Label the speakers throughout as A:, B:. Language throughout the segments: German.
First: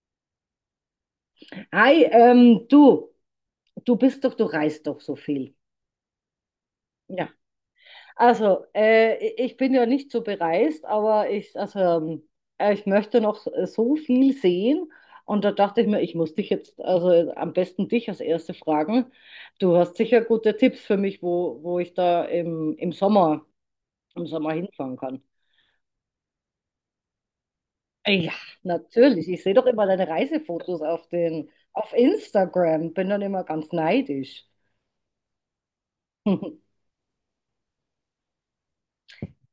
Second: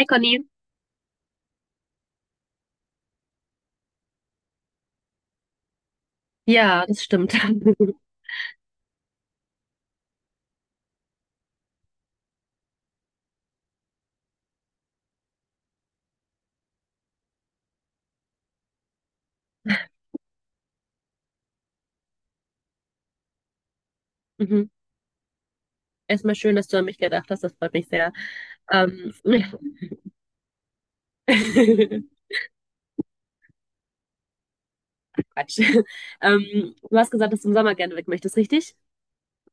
A: Hi Conny.
B: Hi, du du reist doch so viel.
A: Ja, das
B: Ja,
A: stimmt.
B: also ich bin ja nicht so bereist, aber ich, also, ich möchte noch so viel sehen. Und da dachte ich mir, ich muss dich jetzt, also am besten dich als Erste fragen. Du hast sicher gute Tipps für mich, wo ich da im im Sommer
A: Mhm.
B: hinfahren kann.
A: Erstmal schön, dass du an mich gedacht hast. Das freut mich sehr.
B: Ja,
A: Ähm,
B: natürlich, ich sehe doch immer deine Reisefotos auf auf Instagram, bin dann immer ganz neidisch.
A: Quatsch. Du hast gesagt, dass du im Sommer gerne weg möchtest, richtig?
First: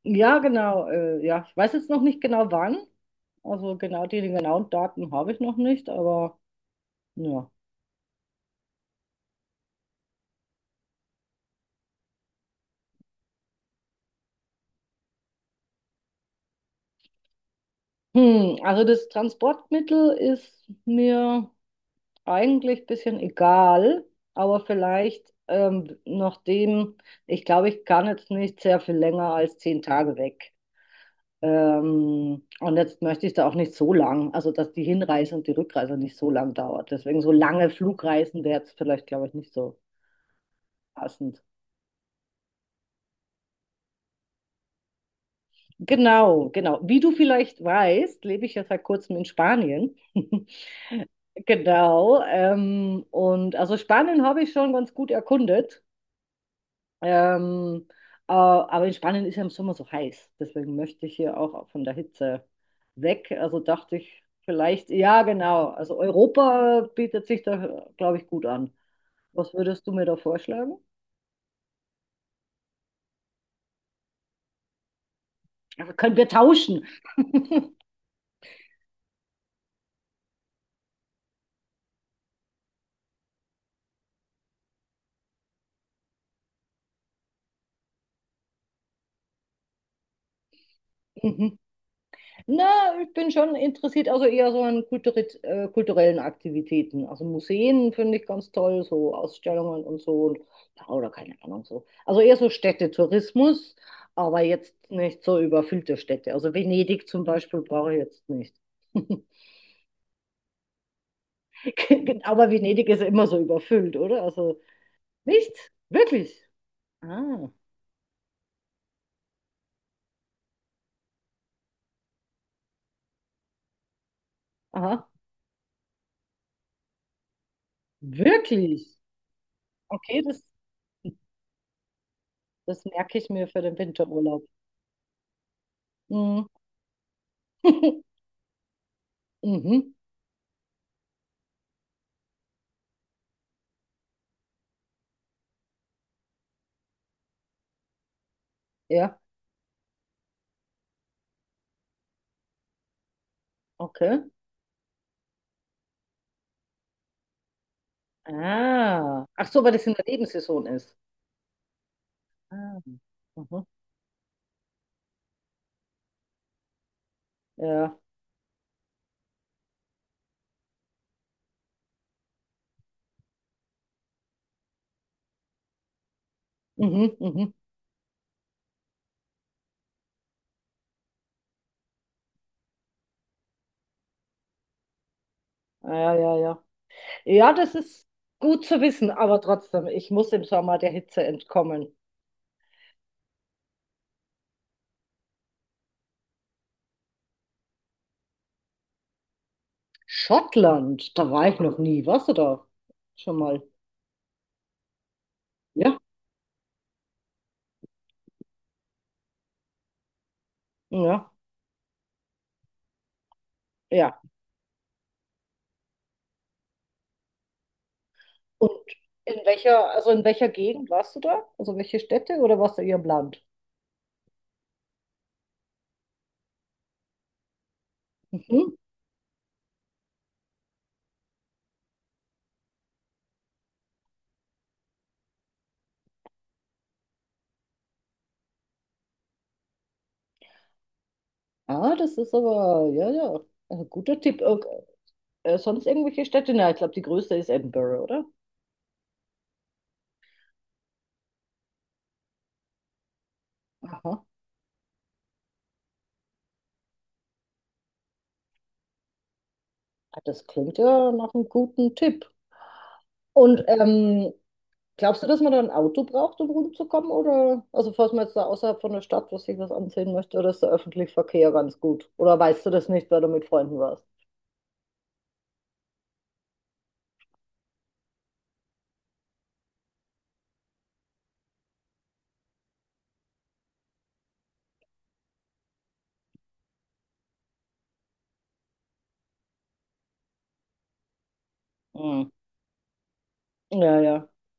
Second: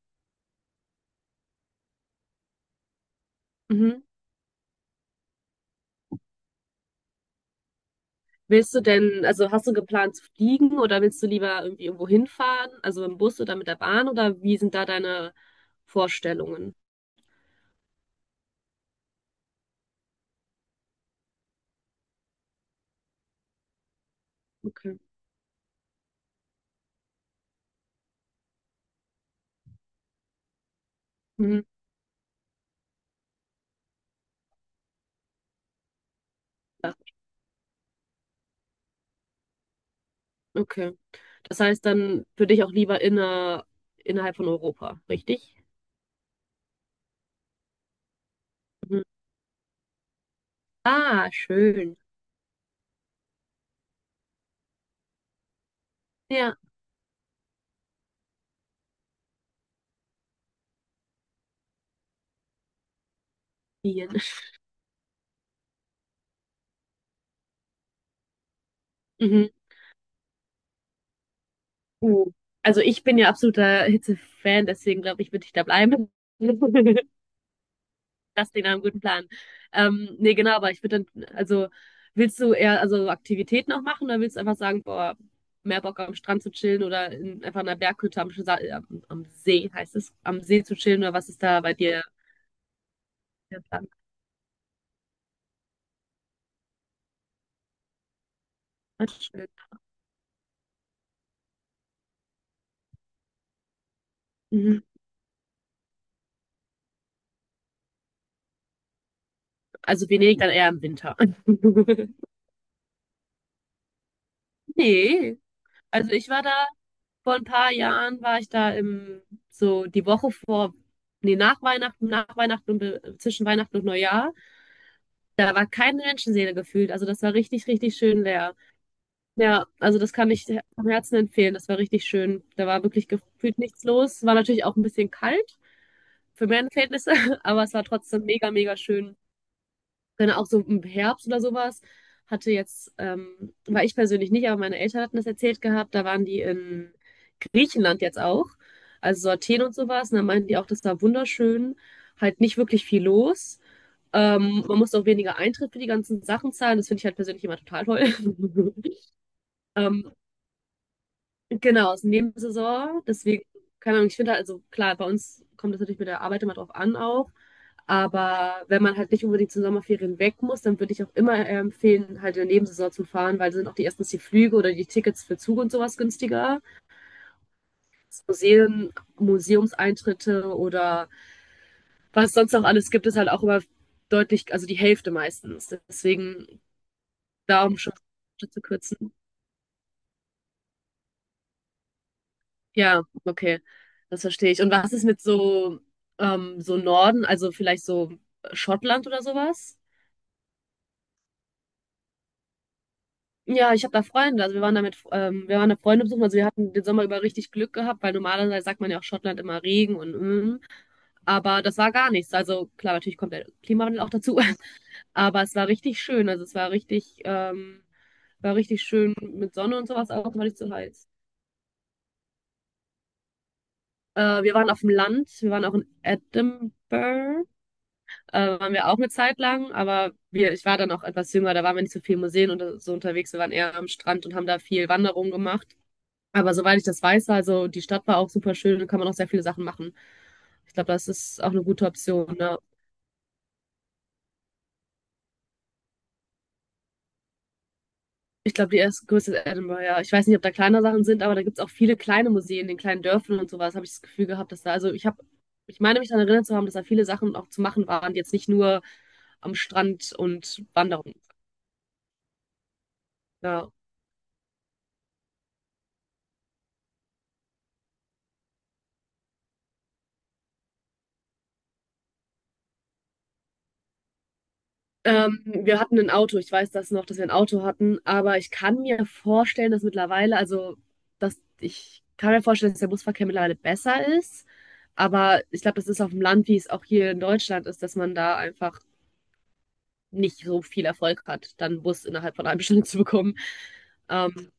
B: Ja, genau. Ja, ich weiß jetzt noch nicht genau wann. Also
A: Mhm.
B: genau die genauen Daten habe ich noch nicht, aber ja.
A: Willst du denn, also hast du geplant zu fliegen oder willst du lieber irgendwie irgendwo hinfahren? Also im Bus oder mit der Bahn oder wie sind da deine Vorstellungen?
B: Hm, also das Transportmittel ist mir eigentlich ein bisschen egal, aber
A: Okay.
B: vielleicht nachdem, ich glaube, ich kann jetzt nicht sehr viel länger als 10 Tage weg.
A: Mhm.
B: Und jetzt möchte ich da auch nicht so lang, also dass die Hinreise und die Rückreise nicht so lang dauert.
A: Ja,
B: Deswegen so lange Flugreisen wäre jetzt vielleicht, glaube ich, nicht so
A: okay.
B: passend.
A: Das heißt dann für dich auch lieber innerhalb von Europa, richtig?
B: Genau, genau. Wie du vielleicht weißt, lebe ich ja seit
A: Mhm.
B: kurzem in Spanien.
A: Ah, schön.
B: Genau. Und also Spanien habe ich schon ganz gut erkundet.
A: Ja,
B: Ähm, aber in Spanien ist ja im Sommer so heiß. Deswegen möchte ich hier auch von der Hitze weg. Also dachte
A: Wien.
B: ich vielleicht, ja, genau. Also Europa bietet sich da, glaube ich, gut an.
A: Mhm.
B: Was würdest du mir da vorschlagen?
A: Mhm. Also ich bin ja absoluter Hitze-Fan, deswegen glaube ich, würde ich da
B: Also
A: bleiben.
B: können wir tauschen?
A: Das klingt nach einem guten Plan. Nee, genau, aber ich würde dann, also willst du eher also Aktivitäten auch machen oder willst du einfach sagen, boah, mehr Bock am Strand zu chillen oder einfach in einer Berghütte am See, heißt es, am See zu chillen oder was ist da bei dir
B: Na, ich bin schon
A: der Plan?
B: interessiert, also eher so an kulturellen Aktivitäten. Also Museen finde ich ganz toll,
A: Ah,
B: so
A: schön.
B: Ausstellungen und so. Und, ja, oder keine Ahnung so. Also eher so Städtetourismus, aber jetzt
A: Mhm.
B: nicht so überfüllte Städte. Also Venedig zum Beispiel brauche ich jetzt nicht.
A: Also Venedig dann eher im Winter.
B: Aber Venedig ist immer so überfüllt, oder? Also
A: Nee,
B: nicht?
A: also ich
B: Wirklich?
A: war da. Vor ein
B: Ah,
A: paar Jahren war ich da so die Woche vor, nee, nach Weihnachten, und zwischen Weihnachten und Neujahr.
B: aha,
A: Da war keine Menschenseele gefühlt. Also das war richtig, richtig schön leer.
B: wirklich.
A: Ja, also das
B: Okay,
A: kann
B: das,
A: ich vom Herzen empfehlen. Das war richtig schön. Da war
B: das
A: wirklich
B: merke ich mir
A: gefühlt
B: für den
A: nichts los. War
B: Winterurlaub.
A: natürlich auch ein bisschen kalt
B: Mhm.
A: für meine Verhältnisse, aber es war trotzdem mega, mega schön.
B: Mhm.
A: Genau, auch so im Herbst oder sowas hatte jetzt, war ich persönlich nicht, aber meine Eltern hatten das erzählt gehabt, da waren die in Griechenland jetzt auch,
B: Ja,
A: also so Athen und sowas, und da meinten die auch, das war wunderschön, halt nicht wirklich viel los.
B: okay.
A: Man musste auch weniger Eintritt für die ganzen Sachen zahlen, das finde ich halt persönlich immer total toll.
B: Ah. Ach so, weil das in der
A: Ähm,
B: Nebensaison ist.
A: Genau, ist
B: Ah.
A: Nebensaison. Deswegen,
B: Mhm.
A: keine Ahnung, ich finde halt, also klar, bei uns kommt das natürlich mit der Arbeit immer drauf an auch.
B: Ja.
A: Aber wenn man halt nicht unbedingt zu Sommerferien weg muss, dann würde ich auch immer empfehlen, halt in der Nebensaison zu fahren, weil sind auch die erstens die Flüge oder die Tickets für Zug und sowas günstiger.
B: Mhm, mhm.
A: Das Museen, Museumseintritte oder was sonst noch alles gibt, ist halt auch immer deutlich, also die Hälfte meistens.
B: Ah, ja, ja,
A: Deswegen,
B: ja. Ja,
A: da
B: das
A: um schon
B: ist
A: zu
B: gut zu wissen,
A: kürzen.
B: aber trotzdem, ich muss im Sommer der Hitze entkommen.
A: Ja, okay, das verstehe ich. Und was ist mit so Norden, also vielleicht so Schottland oder sowas?
B: Schottland, da war ich noch nie. Warst du da? Schon mal.
A: Ja, ich habe da Freunde. Also wir waren da
B: Ja,
A: Freunde besuchen. Also wir hatten den Sommer über richtig Glück gehabt, weil normalerweise sagt man ja auch Schottland immer Regen und
B: ja,
A: aber das war gar nichts. Also klar, natürlich kommt der Klimawandel auch
B: ja.
A: dazu, aber es war richtig schön. Also es war richtig, ähm, war
B: Und
A: richtig schön mit Sonne und
B: also
A: sowas,
B: in
A: aber es war
B: welcher
A: nicht zu
B: Gegend
A: heiß.
B: warst du da? Also welche Städte oder warst du eher im Land?
A: Wir waren auf dem Land, wir waren auch in Edinburgh. Waren
B: Mhm.
A: wir auch eine Zeit lang, aber wir, ich war dann auch etwas jünger, da waren wir nicht so viel in Museen und so unterwegs. Wir waren eher am Strand und haben da viel Wanderung gemacht. Aber soweit ich das weiß, also die Stadt war auch super schön und kann man auch sehr viele Sachen machen. Ich glaube, das ist auch eine gute
B: Ah, das ist
A: Option. Ne?
B: aber, ja, ja, ein guter Tipp. Sonst irgendwelche Städte? Na, ich glaube, die größte ist Edinburgh, oder?
A: Ich glaube, die erste größte ist Edinburgh, ja. Ich weiß nicht, ob da kleinere Sachen sind, aber da gibt es auch viele kleine Museen in kleinen Dörfern und sowas, habe ich das
B: Aha.
A: Gefühl gehabt, dass da, also ich meine mich daran erinnert zu haben, dass da viele Sachen auch zu machen waren, die jetzt nicht nur am Strand
B: Ah, das
A: und
B: klingt ja
A: Wanderung.
B: nach einem guten Tipp. Und
A: Ja.
B: glaubst du, dass man da ein Auto braucht, um rumzukommen? Oder, also falls man jetzt da außerhalb von der Stadt was sich was ansehen möchte, oder ist der öffentliche Verkehr ganz gut? Oder weißt du das nicht, weil du mit Freunden warst?
A: Wir hatten ein Auto. Ich weiß das noch, dass wir ein Auto hatten, aber ich kann mir vorstellen, dass mittlerweile, also dass ich kann mir vorstellen, dass der Busverkehr mittlerweile besser ist. Aber ich glaube, das ist auf dem Land, wie es auch hier in Deutschland ist, dass man da einfach nicht so viel Erfolg hat, dann einen Bus
B: Hm.
A: innerhalb von einer halben Stunde zu bekommen.
B: Ja, ja.
A: Ähm,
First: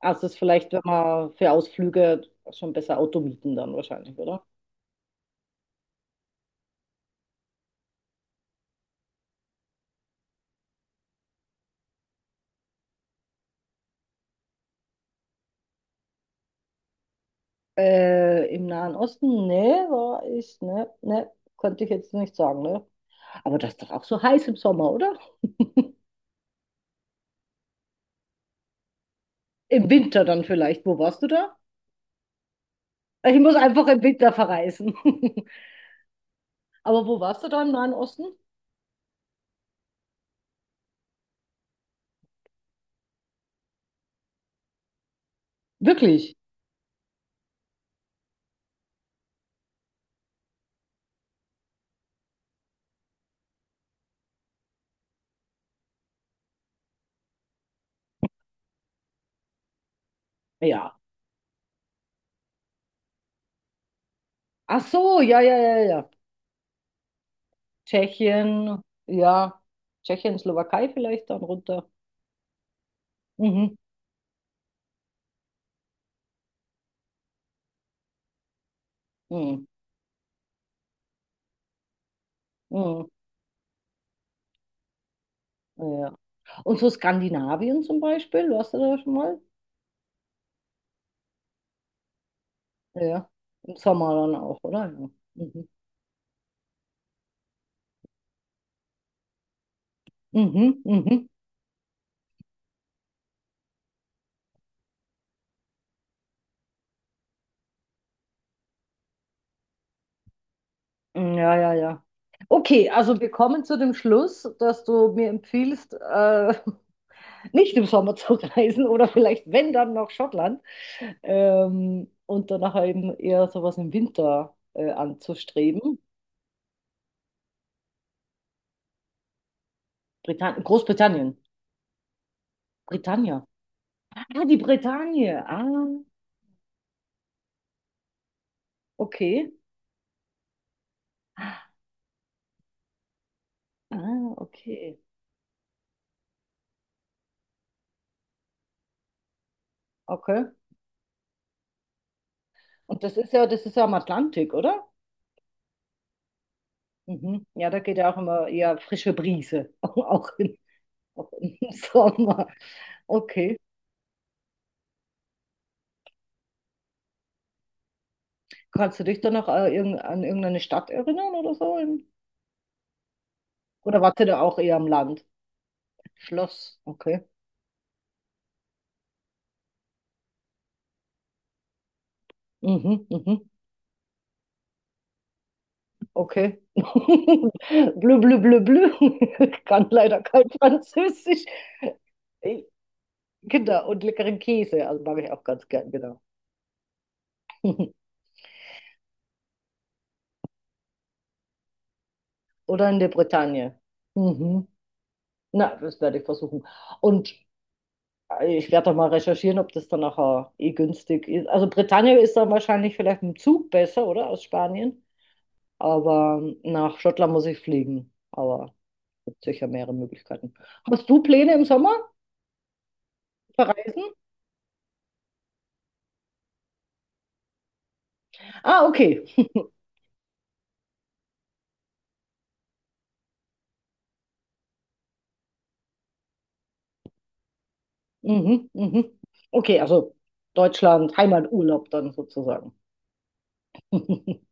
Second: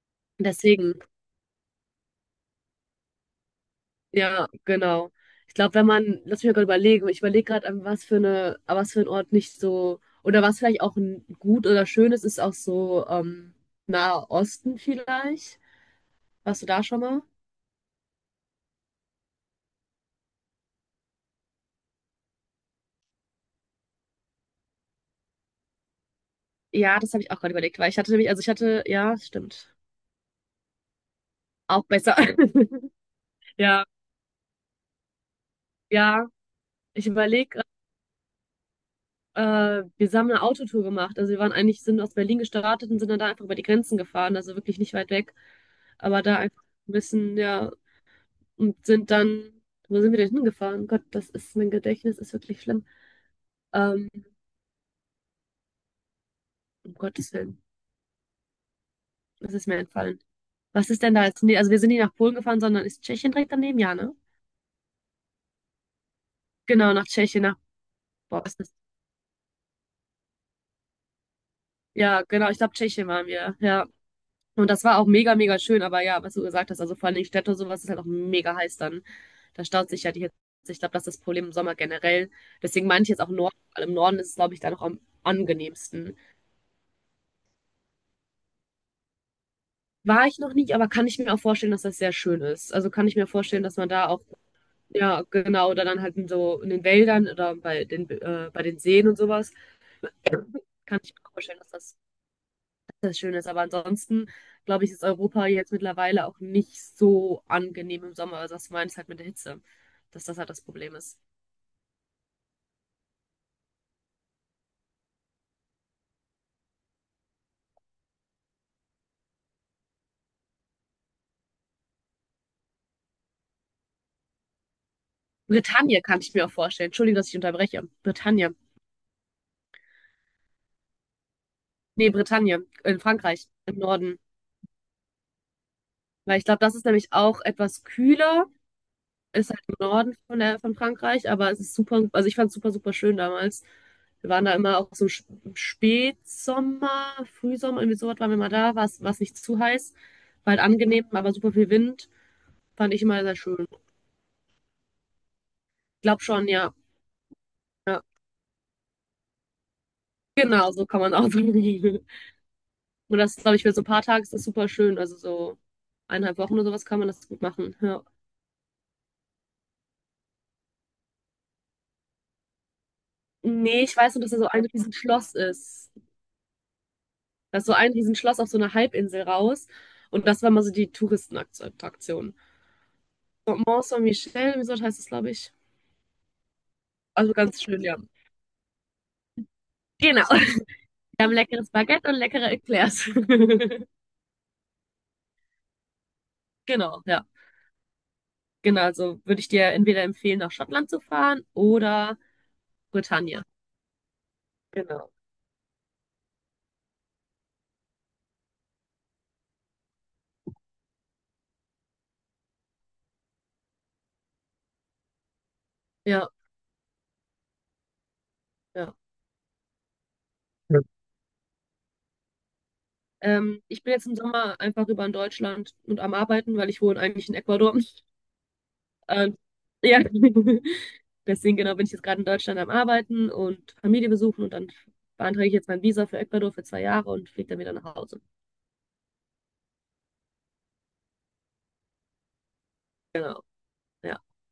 B: Also es ist vielleicht, wenn
A: deswegen.
B: man für Ausflüge schon besser Auto mieten dann wahrscheinlich, oder?
A: Ja, genau. Ich glaube, wenn man, lass mich mal gerade überlegen, ich überlege gerade, an was für eine, an was für ein Ort nicht so, oder was vielleicht auch ein gut oder schön ist, ist auch so Nahe Osten vielleicht. Warst du da schon mal?
B: Im Nahen Osten? Nee, war ich, ne, ne, konnte ich jetzt nicht sagen, ne? Aber das ist doch auch so heiß im Sommer, oder?
A: Ja, das habe ich auch gerade überlegt, weil ich hatte nämlich, also ich hatte, ja, stimmt.
B: Im Winter dann vielleicht. Wo warst du da?
A: Auch besser.
B: Ich muss
A: Ja,
B: einfach im Winter verreisen.
A: ja.
B: Aber
A: Ich
B: wo warst du
A: überlege,
B: da im Nahen Osten?
A: wir haben eine Autotour gemacht. Also wir waren eigentlich, sind aus Berlin gestartet und sind dann da einfach über die Grenzen gefahren, also wirklich nicht weit weg. Aber
B: Wirklich?
A: da einfach ein bisschen, ja. Und sind dann, wo sind wir denn hingefahren? Oh Gott, das ist, mein Gedächtnis ist wirklich schlimm. Ähm, um Gottes Willen, das ist mir entfallen. Was
B: Ja.
A: ist denn da jetzt? Nee, also wir sind nicht nach Polen gefahren, sondern ist Tschechien direkt daneben? Ja, ne?
B: Ach so, ja, ja, ja, ja.
A: Genau, nach Tschechien, nach, boah, was ist das?
B: Tschechien, ja. Tschechien, Slowakei vielleicht dann runter.
A: Ja, genau, ich glaube, Tschechien waren wir,
B: Mhm.
A: ja. Und das war auch mega, mega schön, aber ja, was du gesagt hast, also vor allen Städte und sowas ist halt auch mega heiß dann.
B: Mhm.
A: Da staut sich ja die Hitze. Ich glaube, das ist das Problem im Sommer generell. Deswegen meine
B: Mhm.
A: ich jetzt auch Norden, weil im Norden ist es, glaube ich, da noch am
B: Ja, ja.
A: angenehmsten.
B: Und so Skandinavien zum Beispiel, warst du da schon mal?
A: War ich noch nicht, aber kann ich mir auch vorstellen, dass das sehr schön ist. Also kann ich mir
B: Ja.
A: vorstellen,
B: Im
A: dass man da
B: Sommer
A: auch,
B: dann auch, oder? Ja.
A: ja,
B: Mhm.
A: genau, oder dann halt in so in den Wäldern oder bei den Seen und sowas,
B: Mhm.
A: kann ich mir
B: Mhm.
A: auch vorstellen, dass das schön ist. Aber ansonsten, glaube ich, ist Europa jetzt mittlerweile auch nicht so angenehm im Sommer. Also das meinst halt mit der Hitze, dass das halt das Problem ist.
B: Mhm. Ja, ja, ja. Okay, also wir kommen zu dem Schluss, dass du mir empfiehlst, nicht im Sommer zu reisen oder vielleicht, wenn dann, nach Schottland und danach eben eher sowas im Winter anzustreben.
A: Bretagne kann ich mir auch vorstellen. Entschuldigung, dass ich unterbreche. Bretagne.
B: Britann Großbritannien.
A: Nee, Bretagne, in
B: Britannia.
A: Frankreich, im Norden.
B: Ah, die Bretagne. Ah,
A: Weil ich glaube, das ist nämlich auch etwas kühler. Ist
B: okay.
A: halt im Norden von Frankreich, aber es ist super, also ich fand es super, super schön damals. Wir
B: Ah,
A: waren da immer auch
B: okay.
A: so im Spätsommer, Frühsommer, irgendwie sowas waren wir mal da, war es nicht zu heiß,
B: Okay.
A: war halt angenehm, aber super viel Wind, fand ich
B: Und
A: immer sehr
B: das
A: schön.
B: ist ja am Atlantik, oder?
A: Ich glaube schon, ja.
B: Mhm. Ja, da geht
A: Ja,
B: ja auch immer eher frische Brise, auch im,
A: genau, so kann man auch
B: auch
A: sagen.
B: im Sommer.
A: Und das, glaube
B: Okay.
A: ich, für so ein paar Tage ist das super schön, also so eineinhalb Wochen oder sowas kann man das gut machen. Ja.
B: Kannst du dich dann noch an irgendeine Stadt erinnern oder so?
A: Nee, ich
B: Oder
A: weiß
B: warst
A: nur,
B: du
A: dass da
B: da
A: so
B: auch
A: ein
B: eher am
A: riesen
B: Land?
A: Schloss ist.
B: Schloss, okay.
A: Da ist so ein Riesenschloss auf so einer Halbinsel raus. Und das war mal so die Touristenattraktion.
B: Mhm, mhm,
A: Mont Saint-Michel, wie so heißt das glaube ich.
B: okay.
A: Also ganz schön, ja.
B: Blö, blö, blö, blö. Kann leider
A: Genau.
B: kein
A: Wir haben
B: Französisch.
A: leckeres Baguette und leckere
B: Äh,
A: Eclairs.
B: Genau, und leckeren Käse, also mag ich auch ganz gern, genau.
A: Genau, ja. Genau, also würde ich dir entweder empfehlen, nach Schottland zu fahren oder
B: Oder in der
A: Britannia.
B: Bretagne. Mhm.
A: Genau.
B: Na, das werde ich versuchen. Und ich werde doch mal recherchieren, ob das dann nachher eh günstig ist. Also Bretagne ist dann wahrscheinlich vielleicht mit dem Zug besser, oder? Aus Spanien.
A: Ja,
B: Aber nach Schottland muss ich fliegen. Aber
A: ja.
B: es gibt sicher mehrere Möglichkeiten.
A: Ja.
B: Hast du Pläne im Sommer
A: Ich bin jetzt
B: verreisen?
A: im Sommer einfach über in Deutschland und am Arbeiten, weil ich wohne eigentlich in Ecuador.
B: Ah, okay.
A: Und ja, deswegen genau bin ich jetzt gerade in Deutschland am Arbeiten und Familie besuchen und dann beantrage ich jetzt mein Visa für Ecuador für 2 Jahre und fliege dann wieder nach Hause.
B: Mhm, mhm. Okay, also Deutschland, Heimaturlaub dann sozusagen.
A: Genau, ja,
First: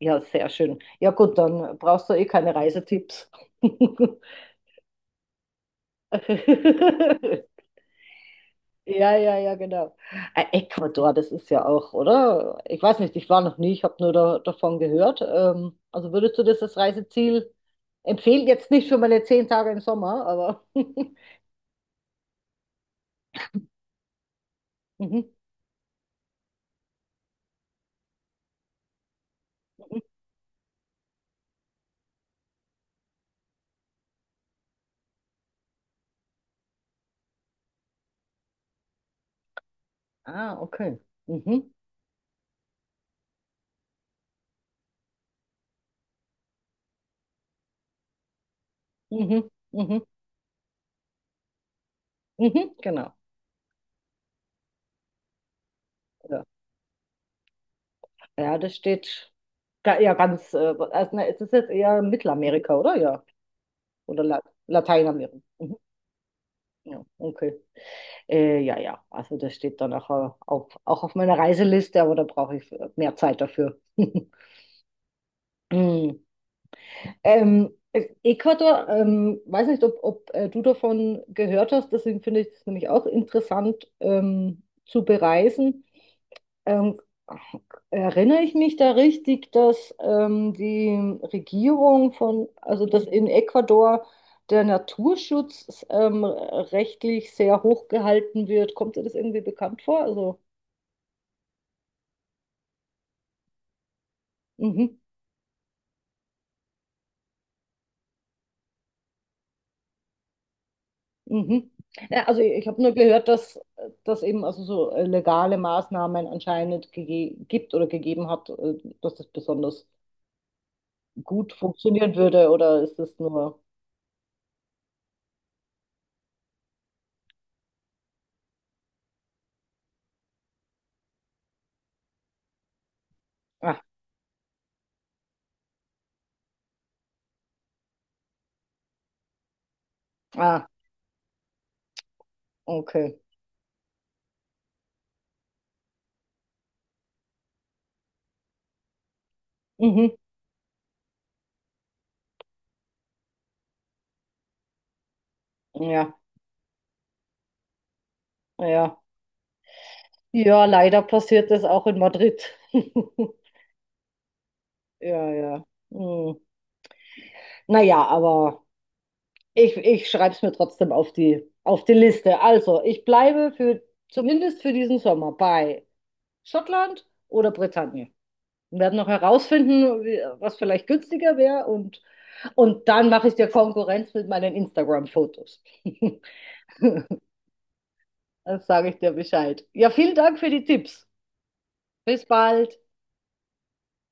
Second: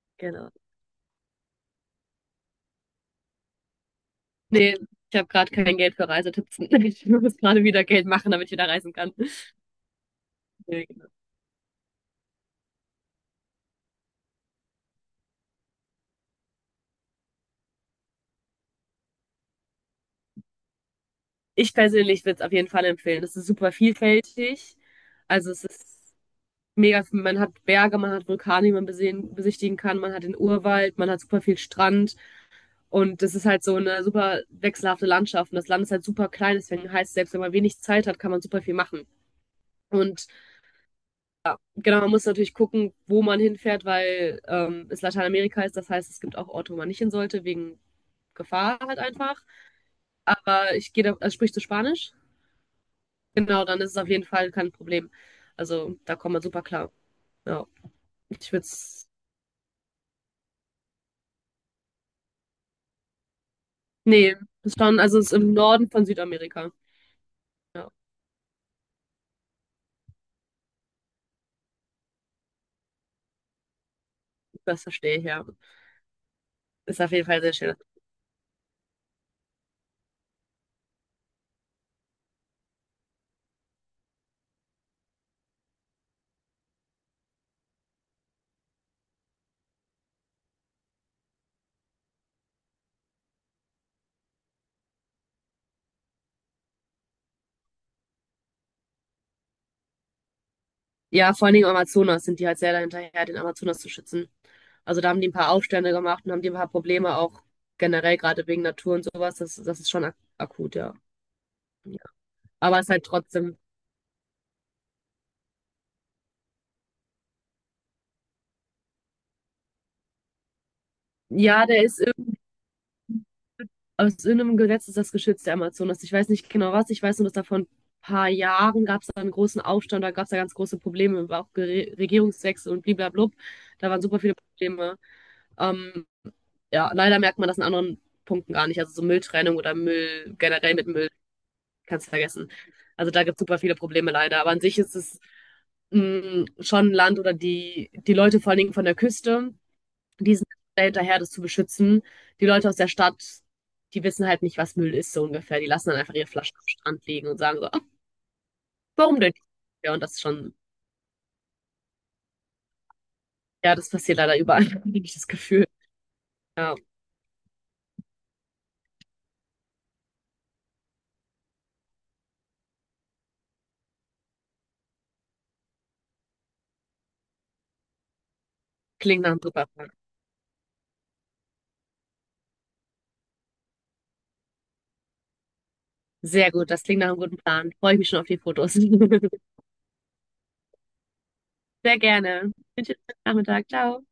B: Ja, sehr
A: genau.
B: schön. Ja, gut, dann brauchst du eh keine Reisetipps.
A: Nee, ich habe gerade kein Geld für Reisetipps. Ich muss gerade wieder Geld machen, damit ich wieder reisen kann.
B: Ja, ja, ja, genau.
A: Nee, genau.
B: Ecuador, das ist ja auch, oder? Ich weiß nicht, ich war noch nie, ich habe nur da, davon gehört. Also würdest du das als Reiseziel empfehlen? Jetzt nicht für meine 10 Tage im Sommer, aber.
A: Ich persönlich würde es auf jeden Fall empfehlen. Es ist super vielfältig.
B: Mhm.
A: Also es ist mega, man hat Berge, man hat Vulkane, die man besehen, besichtigen kann,
B: Mhm.
A: man hat den Urwald, man hat super viel Strand. Und das ist halt so eine super wechselhafte Landschaft. Und das Land ist halt super klein, deswegen heißt es, selbst wenn man wenig Zeit hat, kann man super viel machen. Und
B: Ah, okay. Mhm.
A: genau, man muss natürlich gucken, wo man hinfährt, weil es Lateinamerika ist. Das heißt, es gibt auch Orte, wo man nicht hin sollte, wegen Gefahr halt einfach.
B: Mhm. Mhm.
A: Aber ich gehe da, also sprichst du Spanisch?
B: Mhm. Genau.
A: Genau, dann ist es auf jeden Fall kein Problem. Also da kommt man
B: Ja.
A: super klar. Ja, ich
B: Ja,
A: würde
B: das
A: es.
B: steht ja ganz, also, ne, es ist jetzt eher Mittelamerika, oder? Ja. Oder
A: Nee,
B: La
A: das ist schon, also es ist
B: Lateinamerika.
A: im
B: Mhm.
A: Norden von Südamerika.
B: Ja, okay.
A: Ja,
B: Ja, ja. Also das steht dann auch, auch auf meiner Reiseliste, aber da brauche ich mehr Zeit dafür.
A: das verstehe ich ja.
B: Hm.
A: Ist auf jeden Fall sehr schön.
B: Ecuador, weiß nicht, ob du davon gehört hast, deswegen finde ich es nämlich auch interessant zu bereisen. Ähm, erinnere ich mich da richtig, dass die Regierung also dass in Ecuador der Naturschutz rechtlich sehr hoch gehalten wird? Kommt dir das irgendwie bekannt vor? Also,
A: Ja, vor allen Dingen im Amazonas sind die halt sehr dahinterher, den Amazonas zu schützen.
B: mhm,
A: Also da haben die ein paar Aufstände gemacht und haben die ein paar Probleme auch generell, gerade wegen Natur und sowas. Das ist schon ak akut, ja.
B: mhm.
A: Ja.
B: Ja, also ich
A: Aber
B: habe
A: es ist
B: nur
A: halt
B: gehört,
A: trotzdem.
B: dass das eben also so legale Maßnahmen anscheinend gibt oder gegeben hat, dass das besonders gut
A: Ja,
B: funktionieren würde, oder ist das nur...
A: aus irgendeinem Gesetz ist das geschützt, der Amazonas. Ich weiß nicht genau was. Ich weiß nur, dass da vor ein paar Jahren gab es da einen großen Aufstand, da gab es da ganz große Probleme, war auch Regierungswechsel und blablabla.
B: Ah,
A: Da waren super viele Probleme. Ähm, ja, leider merkt man das in anderen Punkten gar nicht. Also so Mülltrennung oder Müll
B: ah,
A: generell mit Müll kannst du vergessen. Also
B: okay.
A: da gibt es super viele Probleme leider. Aber an sich ist es schon ein Land oder die Leute vor allen Dingen von der Küste,
B: Mhm.
A: die sind sehr hinterher, das zu beschützen. Die Leute aus der Stadt, die wissen halt nicht, was Müll ist, so ungefähr. Die lassen dann einfach
B: Ja,
A: ihre Flaschen am Strand liegen und sagen so: "Ah,
B: ja.
A: warum denn nicht?" Ja, und das ist schon,
B: Ja, leider passiert das auch in Madrid.
A: ja, das passiert leider überall, habe ich das
B: Ja, ja.
A: Gefühl.
B: Hm.
A: Ja,
B: Naja, aber ich schreibe es mir trotzdem auf die Liste. Also, ich bleibe für zumindest für diesen Sommer bei Schottland oder Bretagne. Wir werden noch
A: klingt nach einem super Plan.
B: herausfinden, was vielleicht günstiger wäre und, dann mache ich dir Konkurrenz mit meinen Instagram-Fotos.
A: Sehr gut, das klingt nach einem guten Plan. Freue ich mich schon auf die
B: Dann
A: Fotos.
B: sage ich dir Bescheid. Ja, vielen Dank für die Tipps.
A: Sehr
B: Bis
A: gerne.
B: bald.
A: Wünsche dir einen schönen Nachmittag. Ciao.